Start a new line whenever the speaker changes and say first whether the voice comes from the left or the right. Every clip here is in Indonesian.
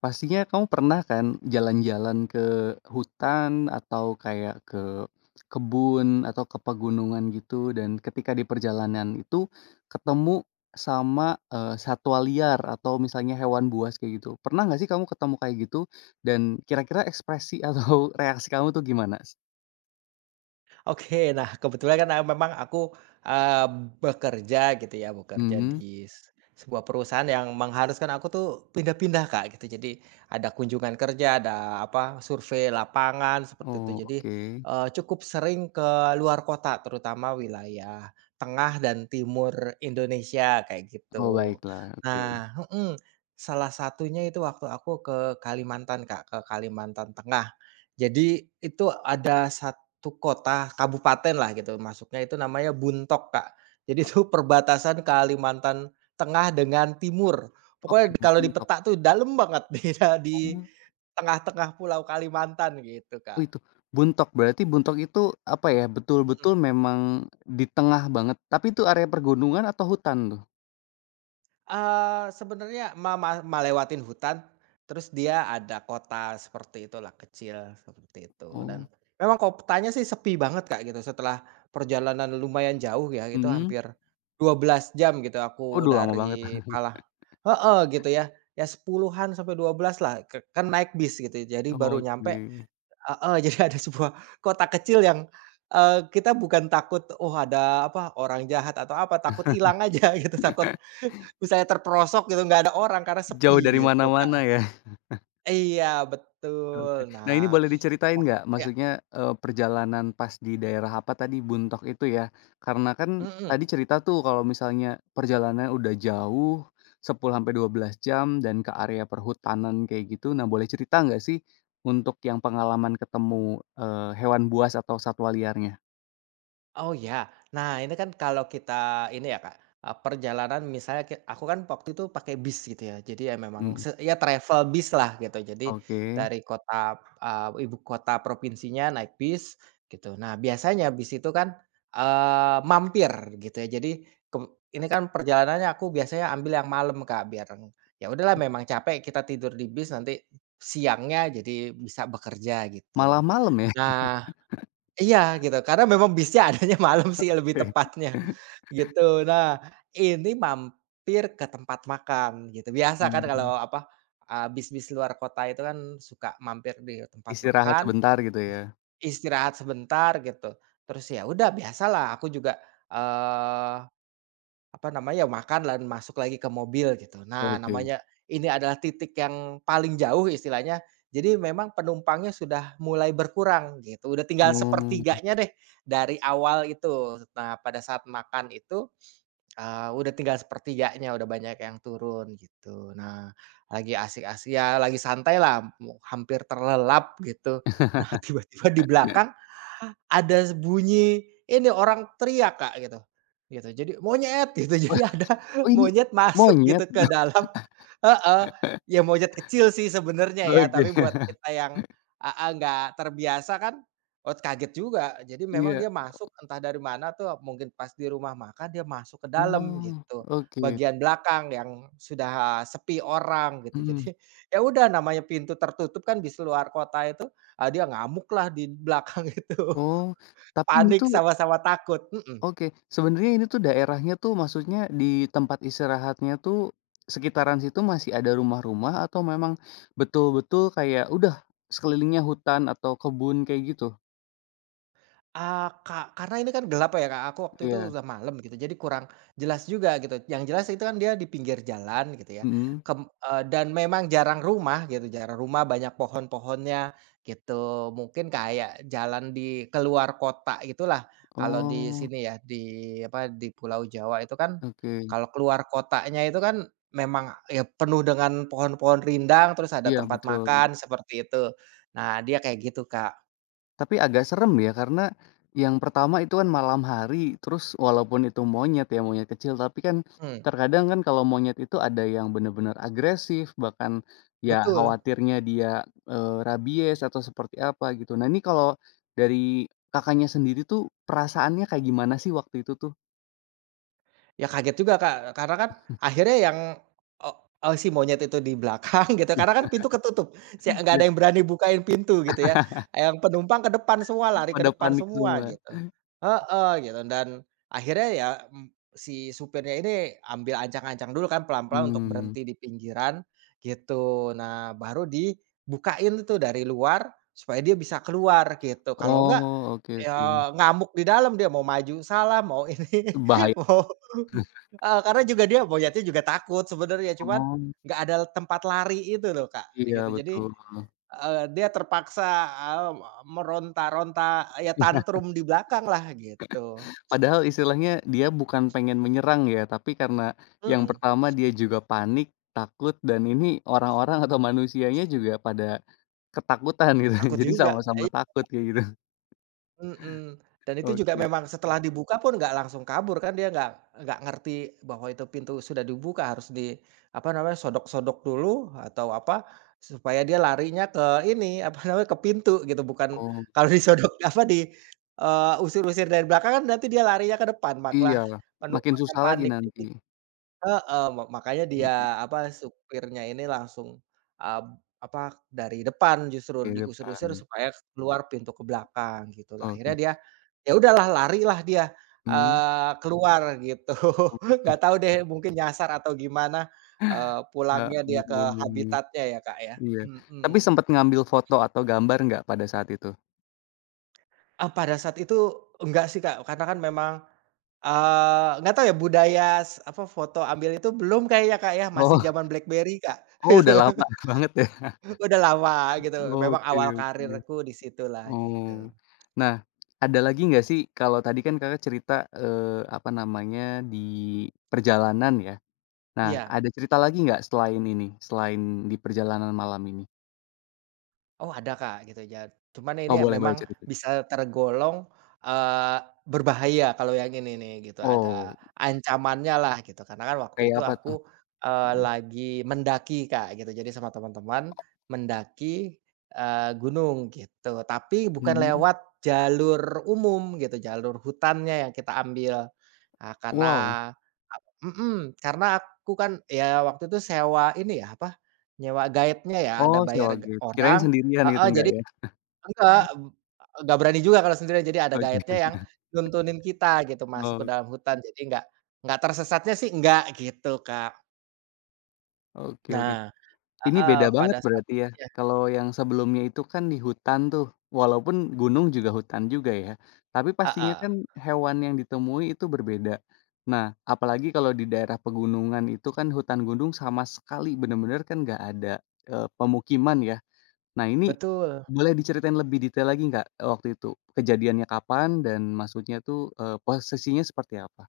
left: Pastinya kamu pernah kan jalan-jalan ke hutan atau kayak ke kebun atau ke pegunungan gitu dan ketika di perjalanan itu ketemu sama, satwa liar atau misalnya hewan buas kayak gitu. Pernah nggak sih kamu ketemu kayak gitu? Dan kira-kira ekspresi atau reaksi kamu tuh gimana?
right: Oke, nah kebetulan kan, memang aku, eee, bekerja gitu ya, bekerja
left: Hmm.
right: di sebuah perusahaan yang mengharuskan aku tuh pindah-pindah, Kak, gitu. Jadi ada kunjungan kerja, ada apa, survei lapangan seperti itu.
left: Oh,
right: Jadi,
left: oke.
right: cukup sering ke luar kota, terutama wilayah tengah dan timur Indonesia kayak
left: Oh,
right: gitu.
left: baiklah, oke.
right: Nah, salah satunya itu waktu aku ke Kalimantan, Kak, ke Kalimantan Tengah. Jadi itu ada itu kota, kabupaten lah gitu, masuknya itu namanya Buntok, Kak. Jadi itu perbatasan Kalimantan Tengah dengan Timur.
left: Oke,
right: Pokoknya kalau di
left: mentok.
right: peta tuh dalam banget di tengah-tengah pulau Kalimantan gitu, Kak.
left: Oh itu, buntok berarti, buntok itu apa ya,
right: Mhm.
left: betul-betul memang di tengah banget, tapi itu area pergunungan atau hutan tuh?
right: Sebenarnya mama melewatin hutan, terus dia ada kota seperti itulah, kecil seperti itu
left: Oh,
right: dan memang kotanya sih sepi banget, Kak, gitu setelah perjalanan lumayan jauh ya, itu
left: mhm.
right: hampir 12 jam gitu aku
left: Waduh lama banget.
right: dari Pala. Heeh, gitu ya. Ya sepuluhan sampai 12 lah, kan naik bis gitu ya, jadi baru nyampe,
left: Oke,
right: heeh. Jadi ada sebuah kota kecil yang, kita bukan takut, oh ada apa, orang jahat atau apa, takut hilang aja gitu, takut misalnya terperosok gitu, nggak ada orang karena sepi
left: jauh dari
right: gitu, Kak.
left: mana-mana ya?
right: Iya,
left: Oke.
right: betul.
left: Nah, ini
right: Nah,
left: boleh diceritain
right: wah
left: nggak?
right: iya,
left: Maksudnya, perjalanan pas di daerah apa tadi, Buntok itu ya? Karena kan
right: mhm.
left: tadi cerita tuh kalau misalnya perjalanan udah jauh, 10 sampai 12 jam dan ke area perhutanan kayak gitu. Nah, boleh cerita nggak sih untuk yang pengalaman ketemu, hewan buas atau satwa liarnya?
right: Oh ya, nah ini kan kalau kita ini ya Kak, perjalanan misalnya aku kan waktu itu pakai bis gitu ya, jadi ya memang
left: Mhm.
right: ya travel bis lah gitu. Jadi
left: Oke.
right: dari kota, ibu kota provinsinya naik bis gitu. Nah biasanya bis itu kan, mampir gitu ya. Jadi keb ini kan perjalanannya aku biasanya ambil yang malam Kak, biar ya udahlah memang capek kita tidur di bis nanti siangnya jadi bisa bekerja gitu.
left: Malah malam ya?
right: Nah, iya gitu, karena memang bisnya adanya malam sih lebih tepatnya, gitu. Nah, ini mampir ke tempat makan gitu, biasa kan
left: Mmm.
right: kalau apa, bis-bis luar kota itu kan suka mampir di tempat
left: Istirahat
right: makan,
left: sebentar gitu
right: ya,
left: ya?
right: istirahat sebentar gitu. Terus ya udah biasalah aku juga, eee apa namanya, ya makan dan masuk lagi ke mobil gitu. Nah,
left: Oke.
right: namanya ini adalah titik yang paling jauh istilahnya, jadi memang penumpangnya sudah mulai berkurang gitu, udah tinggal
left: Oh.
right: sepertiganya deh dari awal itu. Nah, pada saat makan itu, udah tinggal sepertiganya, udah banyak yang turun gitu. Nah, lagi asik-asik ya lagi santai lah, hampir terlelap gitu. Nah, tiba-tiba di belakang ada bunyi ini orang teriak, Kak, gitu. Gitu, jadi, "Monyet!" Gitu,
left: Wah,
right: jadi ada
left: oh ini
right: monyet masuk gitu
left: monyet?
right: ke dalam, heeh, ya monyet kecil sih sebenarnya ya, tapi
left: Oke.
right: buat kita yang, heeh, nggak terbiasa kan, oh kaget juga. Jadi memang
left: Iya.
right: dia masuk entah dari mana tuh, mungkin pas di rumah makan dia masuk ke dalam
left: Oh,
right: gitu,
left: oke,
right: bagian belakang yang sudah sepi orang gitu.
left: mhm.
right: Jadi, ya udah namanya pintu tertutup kan di luar kota itu, dia ngamuk lah di belakang itu.
left: Oh, tapi ini
right: Panik
left: tuh,
right: sama-sama takut, mhm.
left: oke, sebenarnya ini tuh daerahnya tuh maksudnya di tempat istirahatnya tuh sekitaran situ masih ada rumah-rumah atau memang betul-betul kayak udah sekelilingnya hutan atau kebun kayak gitu?
right: Ah, karena ini kan gelap ya, Kak, aku waktu itu
left: Iya,
right: udah malam gitu, jadi kurang jelas juga gitu. Yang jelas itu kan dia di pinggir jalan gitu ya,
left: mhm.
right: dan memang jarang rumah gitu, jarang rumah, banyak pohon-pohonnya gitu. Mungkin kayak jalan di keluar kota gitulah, kalau di
left: Oh,
right: sini ya, di apa, di Pulau Jawa itu kan
left: oke,
right: kalau keluar kotanya itu kan memang ya penuh dengan pohon-pohon rindang, terus ada
left: iya
right: tempat
left: betul.
right: makan seperti itu. Nah, dia kayak gitu, Kak.
left: Tapi agak serem ya, karena yang pertama itu kan malam hari, terus walaupun itu monyet ya, monyet kecil, tapi kan
right: Mmm,
left: terkadang kan kalau monyet itu ada yang benar-benar agresif, bahkan ya
right: betul.
left: khawatirnya dia, rabies atau seperti apa gitu. Nah, ini kalau dari Kakaknya sendiri tuh perasaannya kayak gimana sih waktu itu tuh?
right: Ya kaget juga, Kak, karena kan akhirnya yang o si monyet itu di belakang gitu, karena kan pintu ketutup, nggak
left: Ya,
right: ada yang berani bukain pintu gitu ya. Yang penumpang ke depan semua, lari ke
left: pada
right: depan
left: panik
right: semua
left: semua?
right: gitu. Heeh, gitu dan akhirnya ya, si supirnya ini ambil ancang-ancang dulu kan pelan-pelan untuk
left: Mmm.
right: berhenti di pinggiran gitu. Nah, baru dibukain tuh dari luar supaya dia bisa keluar gitu. Kalau enggak,
left: Oh, oke oke.
right: ya ngamuk di dalam dia, mau maju salah, mau ini,
left: Bahaya.
right: mau, heeh, karena juga dia monyetnya juga takut sebenarnya, cuman
left: Oh,
right: nggak ada tempat lari itu loh, Kak,
left: iya
right: gitu. Jadi,
left: betul.
right: dia terpaksa, meronta-ronta, ya tantrum di belakang lah gitu.
left: Padahal istilahnya dia bukan pengen menyerang ya, tapi karena yang
right: Mhm,
left: pertama dia juga panik, takut, dan ini orang-orang atau manusianya juga pada ketakutan gitu.
right: takut
left: Jadi
right: juga.
left: sama-sama
right: Iya.
left: takut kayak gitu.
right: Mhm, dan itu juga
left: Oke.
right: memang setelah dibuka pun nggak langsung kabur kan dia nggak ngerti bahwa itu pintu sudah dibuka, harus di apa namanya sodok-sodok dulu atau apa, supaya dia larinya ke ini apa namanya ke pintu gitu bukan
left: Oh,
right: kalau disodok apa di, usir-usir dari belakang kan nanti dia larinya ke depan
left: iya.
right: malah
left: Makin
right: penumpang yang
left: susah lagi
right: panik.
left: nanti.
right: Heeh, makanya
left: Iya,
right: dia, apa, supirnya ini langsung, apa, dari depan justru
left: di
right: diusir-usir
left: depan.
right: supaya keluar pintu ke belakang gitu. Lah akhirnya
left: Oke.
right: dia, ya udahlah lari lah dia,
left: Mmm,
right: keluar gitu. Nggak tahu deh mungkin nyasar atau gimana,
left: ya
right: pulangnya dia ke
left: ampun.
right: habitatnya ya, Kak, ya.
left: Iya. Tapi
right: Mhm.
left: sempat ngambil foto atau gambar nggak pada saat itu?
right: Ah, pada saat itu enggak sih, Kak, karena kan memang, nggak tahu ya budaya apa, foto ambil itu belum kayaknya, Kak, ya, masih
left: Oh,
right: zaman BlackBerry, Kak.
left: oh udah lama banget ya?
right: Udah lama gitu, memang
left: Oke
right: awal
left: oke.
right: karirku di situlah gitu.
left: Oh. Nah, ada lagi nggak sih kalau tadi kan Kakak cerita, eee, apa namanya, di perjalanan ya. Nah,
right: Iya,
left: ada cerita lagi nggak selain ini, selain di perjalanan malam ini?
right: oh ada Kak gitu ya, cuman
left: Oh,
right: ini ya
left: boleh boleh
right: memang
left: cerita.
right: bisa tergolong, eee, berbahaya kalau yang ini nih gitu, ada
left: Oh,
right: ancamannya lah gitu, karena kan waktu
left: kayak
right: itu
left: apa tuh?
right: aku,
left: Mhm,
right: lagi mendaki Kak gitu, jadi sama teman-teman mendaki, gunung gitu, tapi bukan
left: mhm.
right: lewat jalur umum gitu, jalur hutannya yang kita ambil. Ah, karena
left: Wow.
right: ak mhm, karena aku kan ya waktu itu sewa ini ya, apa, nyewa guide-nya ya, ada
left: Oh,
right: bayar
left: sewa gap. Kirain
right: orang,
left: sendirian gitu,
right: heeh,
left: enggak
right: jadi
left: ya?
right: enggak, nggak berani juga kalau sendirian, jadi ada
left: Oke.
right: guide-nya yang nuntunin kita gitu masuk ke
left: Oh,
right: dalam hutan, jadi nggak tersesatnya sih nggak gitu, Kak.
left: oke oke.
right: Nah,
left: Ini
right: heeh,
left: beda banget
right: pada saat,
left: berarti ya?
right: iya,
left: Kalau yang sebelumnya itu kan di hutan tuh, walaupun gunung juga hutan juga ya, tapi pastinya
right: heeh,
left: kan hewan yang ditemui itu berbeda. Nah, apalagi kalau di daerah pegunungan itu kan hutan gunung sama sekali bener-bener kan nggak ada, pemukiman ya. Nah ini,
right: betul.
left: boleh diceritain lebih detail lagi nggak, waktu itu? Kejadiannya kapan dan maksudnya tuh, posisinya seperti apa?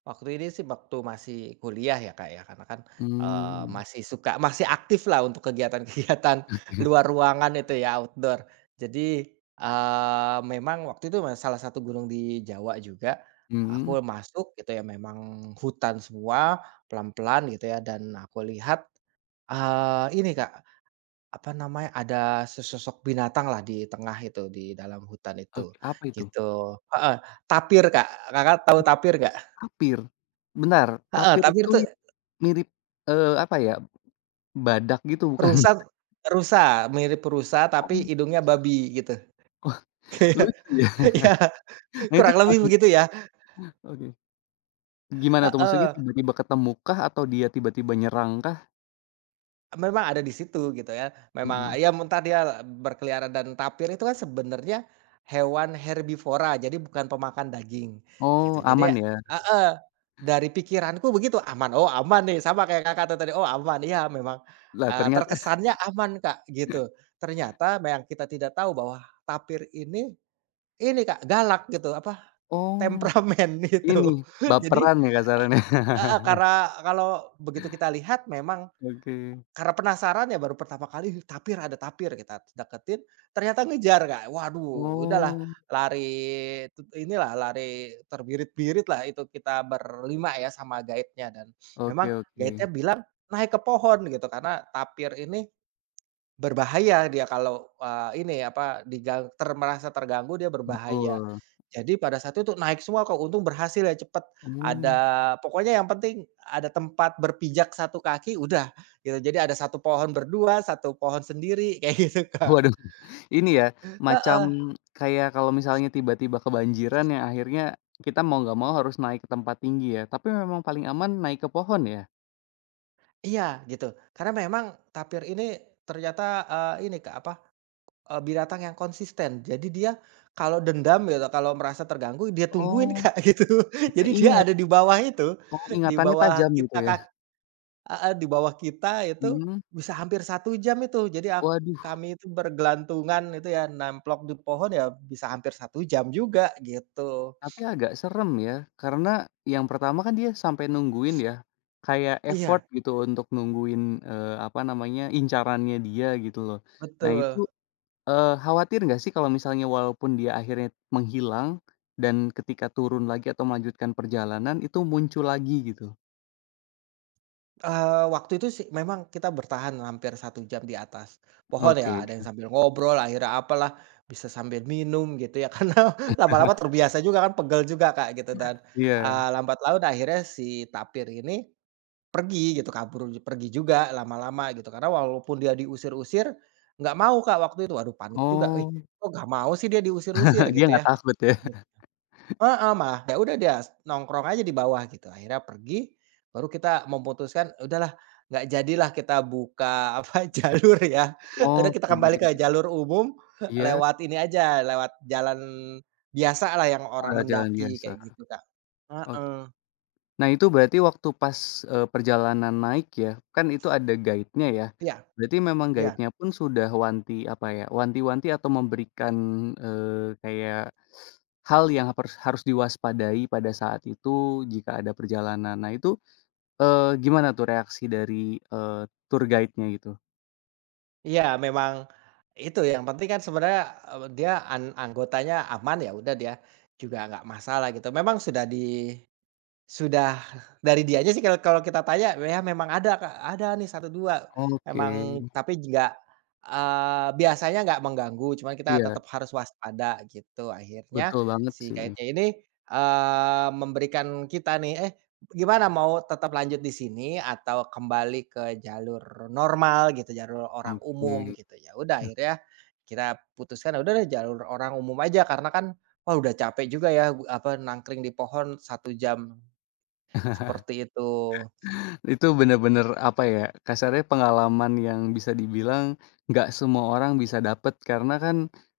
right: Waktu ini sih waktu masih kuliah ya, Kak, ya, karena kan,
left: Hmm.
right: masih suka masih aktif lah untuk kegiatan-kegiatan luar ruangan itu ya, outdoor. Jadi, memang waktu itu salah satu gunung di Jawa juga,
left: Hmm.
right: aku masuk gitu ya, memang hutan semua, pelan-pelan gitu ya, dan aku lihat, ini, Kak, apa namanya, ada sesosok binatang lah di tengah itu, di dalam hutan
left: Oke,
right: itu,
left: apa itu?
right: gitu. Heeh, tapir, Kak. Kakak tahu
left: Oh,
right: tapir nggak?
left: tapir? Bentar,
right: Heeh,
left: tapir
right: tapir
left: itu
right: tuh
left: mirip, apa ya, badak gitu bukan?
right: rusa, rusa, mirip rusa tapi
left: Oh.
right: hidungnya babi gitu.
left: Wah,
right: Kayak,
left: lucu ya.
right: ya
left: Nah itu
right: kurang
left: gimana
right: lebih begitu
left: tuh?
right: ya,
left: Oke. Gimana tuh maksudnya
right: heeh.
left: tiba-tiba ketemukah atau dia tiba-tiba nyerangkah?
right: Memang ada di situ gitu ya,
left: Mhm.
right: memang ya entah dia berkeliaran dan tapir itu kan sebenarnya hewan herbivora, jadi bukan pemakan daging gitu.
left: Oh
right: Jadi
left: aman
right: ya,
left: ya?
right: heeh, dari pikiranku begitu, aman, oh aman nih, sama kayak Kakak tuh tadi, oh aman, iya memang,
left: Lah ternyata
right: terkesannya aman Kak gitu. Ternyata yang kita tidak tahu bahwa tapir ini Kak, galak gitu, apa,
left: oh
right: temperamen itu.
left: ini
right: Jadi,
left: baperan ya kasarannya?
right: heeh, karena kalau begitu kita lihat memang
left: Oke.
right: karena penasaran ya baru pertama kali, "Ih, tapir, ada tapir, kita deketin," ternyata ngejar Kak. Waduh udahlah
left: Oh,
right: lari, inilah lari terbirit birit lah itu kita berlima ya sama guide-nya dan memang
left: oke oke.
right: guide-nya bilang naik ke pohon gitu karena tapir ini berbahaya dia kalau, ini apa, digang ter merasa terganggu dia berbahaya.
left: Betul.
right: Jadi pada saat itu naik semua kok, untung berhasil ya cepet. Ada
left: Mmm.
right: pokoknya yang penting ada tempat berpijak satu kaki udah gitu. Jadi ada satu pohon berdua, satu pohon sendiri kayak gitu, Kak.
left: Waduh, ini ya, macam
right: Heeh,
left: kayak kalau misalnya tiba-tiba kebanjiran yang akhirnya kita mau nggak mau harus naik ke tempat tinggi ya, tapi memang paling aman naik ke pohon ya?
right: iya gitu. Karena memang tapir ini ternyata, ini Kak, apa, binatang yang konsisten. Jadi dia kalau dendam gitu, kalau merasa terganggu dia tungguin,
left: Oh,
right: Kak, gitu.
left: dia
right: Jadi dia
left: ingat,
right: ada di bawah itu,
left: oh
right: di
left: ingatannya
right: bawah
left: tajam
right: kita
left: gitu ya?
right: Kak, heeh, di bawah kita itu
left: Mmm,
right: bisa hampir 1 jam itu. Jadi
left: waduh,
right: kami itu bergelantungan itu ya, nemplok di pohon ya bisa hampir 1 jam juga gitu.
left: tapi agak serem ya, karena yang pertama kan dia sampai nungguin ya, kayak effort
right: Iya,
left: gitu untuk nungguin, apa namanya, incarannya dia gitu loh. Nah itu,
right: betul.
left: Khawatir nggak sih kalau misalnya walaupun dia akhirnya menghilang, dan ketika turun lagi atau melanjutkan perjalanan itu muncul lagi gitu?
right: Waktu itu sih memang kita bertahan hampir 1 jam di atas pohon ya,
left: Oke,
right: ada yang sambil ngobrol, akhirnya apalah, bisa sambil minum gitu ya, karena lama-lama terbiasa juga kan, pegel juga, Kak, gitu dan,
left: iya.
right: lambat laun akhirnya si tapir ini pergi gitu, kabur pergi juga lama-lama gitu, karena walaupun dia diusir-usir, nggak mau, Kak, waktu itu. Waduh panik juga, "Ih,
left: Oh,
right: kok nggak mau sih dia diusir-usir?"
left: dia
right: gitu
left: nggak
right: ya.
left: takut ya?
right: Heeh, malah ya udah dia nongkrong aja di bawah gitu. Akhirnya pergi, baru kita memutuskan udahlah nggak jadilah kita buka apa, jalur ya. Udah kita
left: Oke,
right: kembali ke jalur umum
left: iya?
right: lewat ini aja, lewat jalan biasa lah yang orang
left: Oh, jalan
right: mendaki
left: biasa.
right: kayak gitu, Kak.
left: Ok.
right: Heeh.
left: Nah itu berarti waktu pas, perjalanan naik ya, kan itu ada guide-nya ya,
right: Iya,
left: berarti memang
right: iya.
left: guide-nya pun sudah wanti apa ya, wanti-wanti atau memberikan, eee, kayak hal yang hapers harus diwaspadai pada saat itu jika ada perjalanan. Nah itu, gimana tuh reaksi dari, eee, tour guide-nya gitu?
right: Iya memang itu yang penting kan sebenarnya, dia anggotanya aman, ya udah dia juga nggak masalah gitu. Memang sudah di. Sudah dari dianya sih kalau kalau kita tanya, ya memang ada Kak, ada nih satu dua.
left: Oke.
right: Emang tapi nggak, biasanya nggak mengganggu, cuman kita
left: Iya,
right: tetap harus waspada gitu. Akhirnya
left: betul banget
right: si
left: sih.
right: guide-nya ini, memberikan kita nih, "Eh, gimana, mau tetap lanjut di sini atau kembali ke jalur normal gitu, jalur orang umum?"
left: Oke.
right: gitu. Ya udah akhirnya kita putuskan, "Ya udah deh jalur orang umum aja," karena kan, wah udah capek juga ya, apa, nangkring di pohon 1 jam. Seperti itu.
left: Itu bener-bener, apa ya, kasarnya pengalaman yang bisa dibilang nggak semua orang bisa dapet, karena kan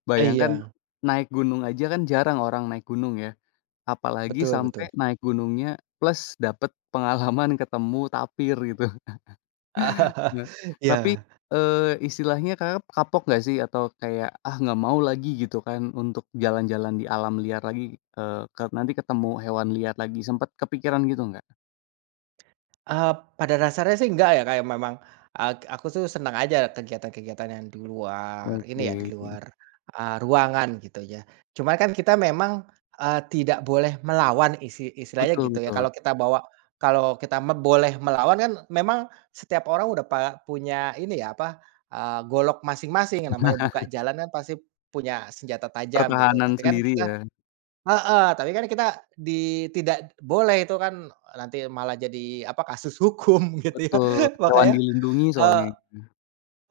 left: bayangkan
right: Iya,
left: naik gunung aja kan jarang orang naik gunung ya, apalagi
right: betul,
left: sampai
right: betul.
left: naik gunungnya plus dapet pengalaman ketemu tapir gitu. Nah, tapi,
right: Iya,
left: istilahnya Kakak kapok nggak sih atau kayak, "Ah, nggak mau lagi," gitu kan, untuk jalan-jalan di alam liar lagi, ke nanti ketemu hewan liar lagi, sempat kepikiran gitu nggak?
right: eee, pada dasarnya sih enggak ya, kayak memang, aku tuh senang aja kegiatan-kegiatan yang di luar ini
left: Oke,
right: ya, di luar, ruangan gitu ya. Cuman kan kita memang, tidak boleh melawan istilahnya
left: betul
right: gitu ya,
left: betul.
right: kalau kita bawa kalau kita boleh melawan kan memang setiap orang udah punya ini ya, apa, golok masing-masing, yang namanya buka jalan kan pasti punya senjata tajam gitu.
left: Pertahanan
right: Tapi kan
left: sendiri
right: kita
left: ya,
right: Heeh, tapi kan kita tidak boleh itu kan nanti malah jadi apa, kasus hukum gitu ya.
left: betul, hewan
right: Makanya
left: dilindungi
right: eee,
left: soalnya,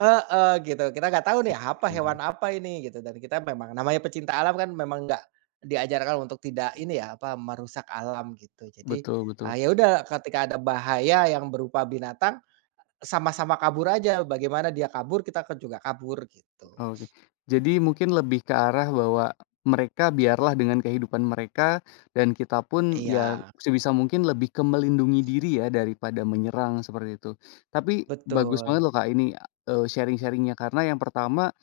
right: heeh, gitu. Kita nggak tahu nih apa, hewan
left: mhm,
right: apa ini gitu dan kita memang namanya pecinta alam kan memang nggak diajarkan untuk tidak ini ya, apa, merusak alam gitu. Jadi,
left: betul betul,
right: ya udah ketika ada bahaya yang berupa binatang, sama-sama kabur aja, bagaimana dia kabur, kita kan juga kabur gitu.
left: oke. Jadi mungkin lebih ke arah bahwa mereka biarlah dengan kehidupan mereka dan kita pun ya
right: Iya,
left: sebisa mungkin lebih ke melindungi diri ya daripada menyerang seperti itu. Tapi bagus banget
right: betul.
left: loh Kak ini, sharing-sharing-nya karena yang pertama,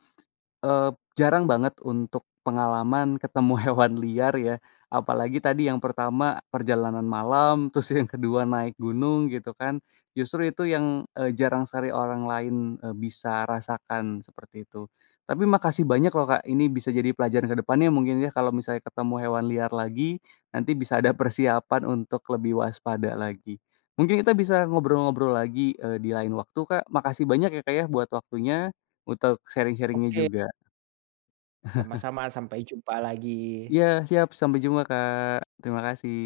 left: Jarang banget untuk pengalaman ketemu hewan liar ya, apalagi tadi yang pertama perjalanan malam, terus yang kedua naik gunung gitu kan, justru itu yang, jarang sekali orang lain, bisa rasakan seperti itu. Tapi makasih banyak loh Kak, ini bisa jadi pelajaran ke depannya mungkin ya kalau misalnya ketemu hewan liar lagi, nanti bisa ada persiapan untuk lebih waspada lagi. Mungkin kita bisa ngobrol-ngobrol lagi, di lain waktu Kak, makasih banyak ya Kak ya buat waktunya, untuk sharing sharingnya
right: Oke,
left: juga.
right: sama-sama, sampai jumpa lagi.
left: Iya siap, sampai jumpa Kak. Terima kasih.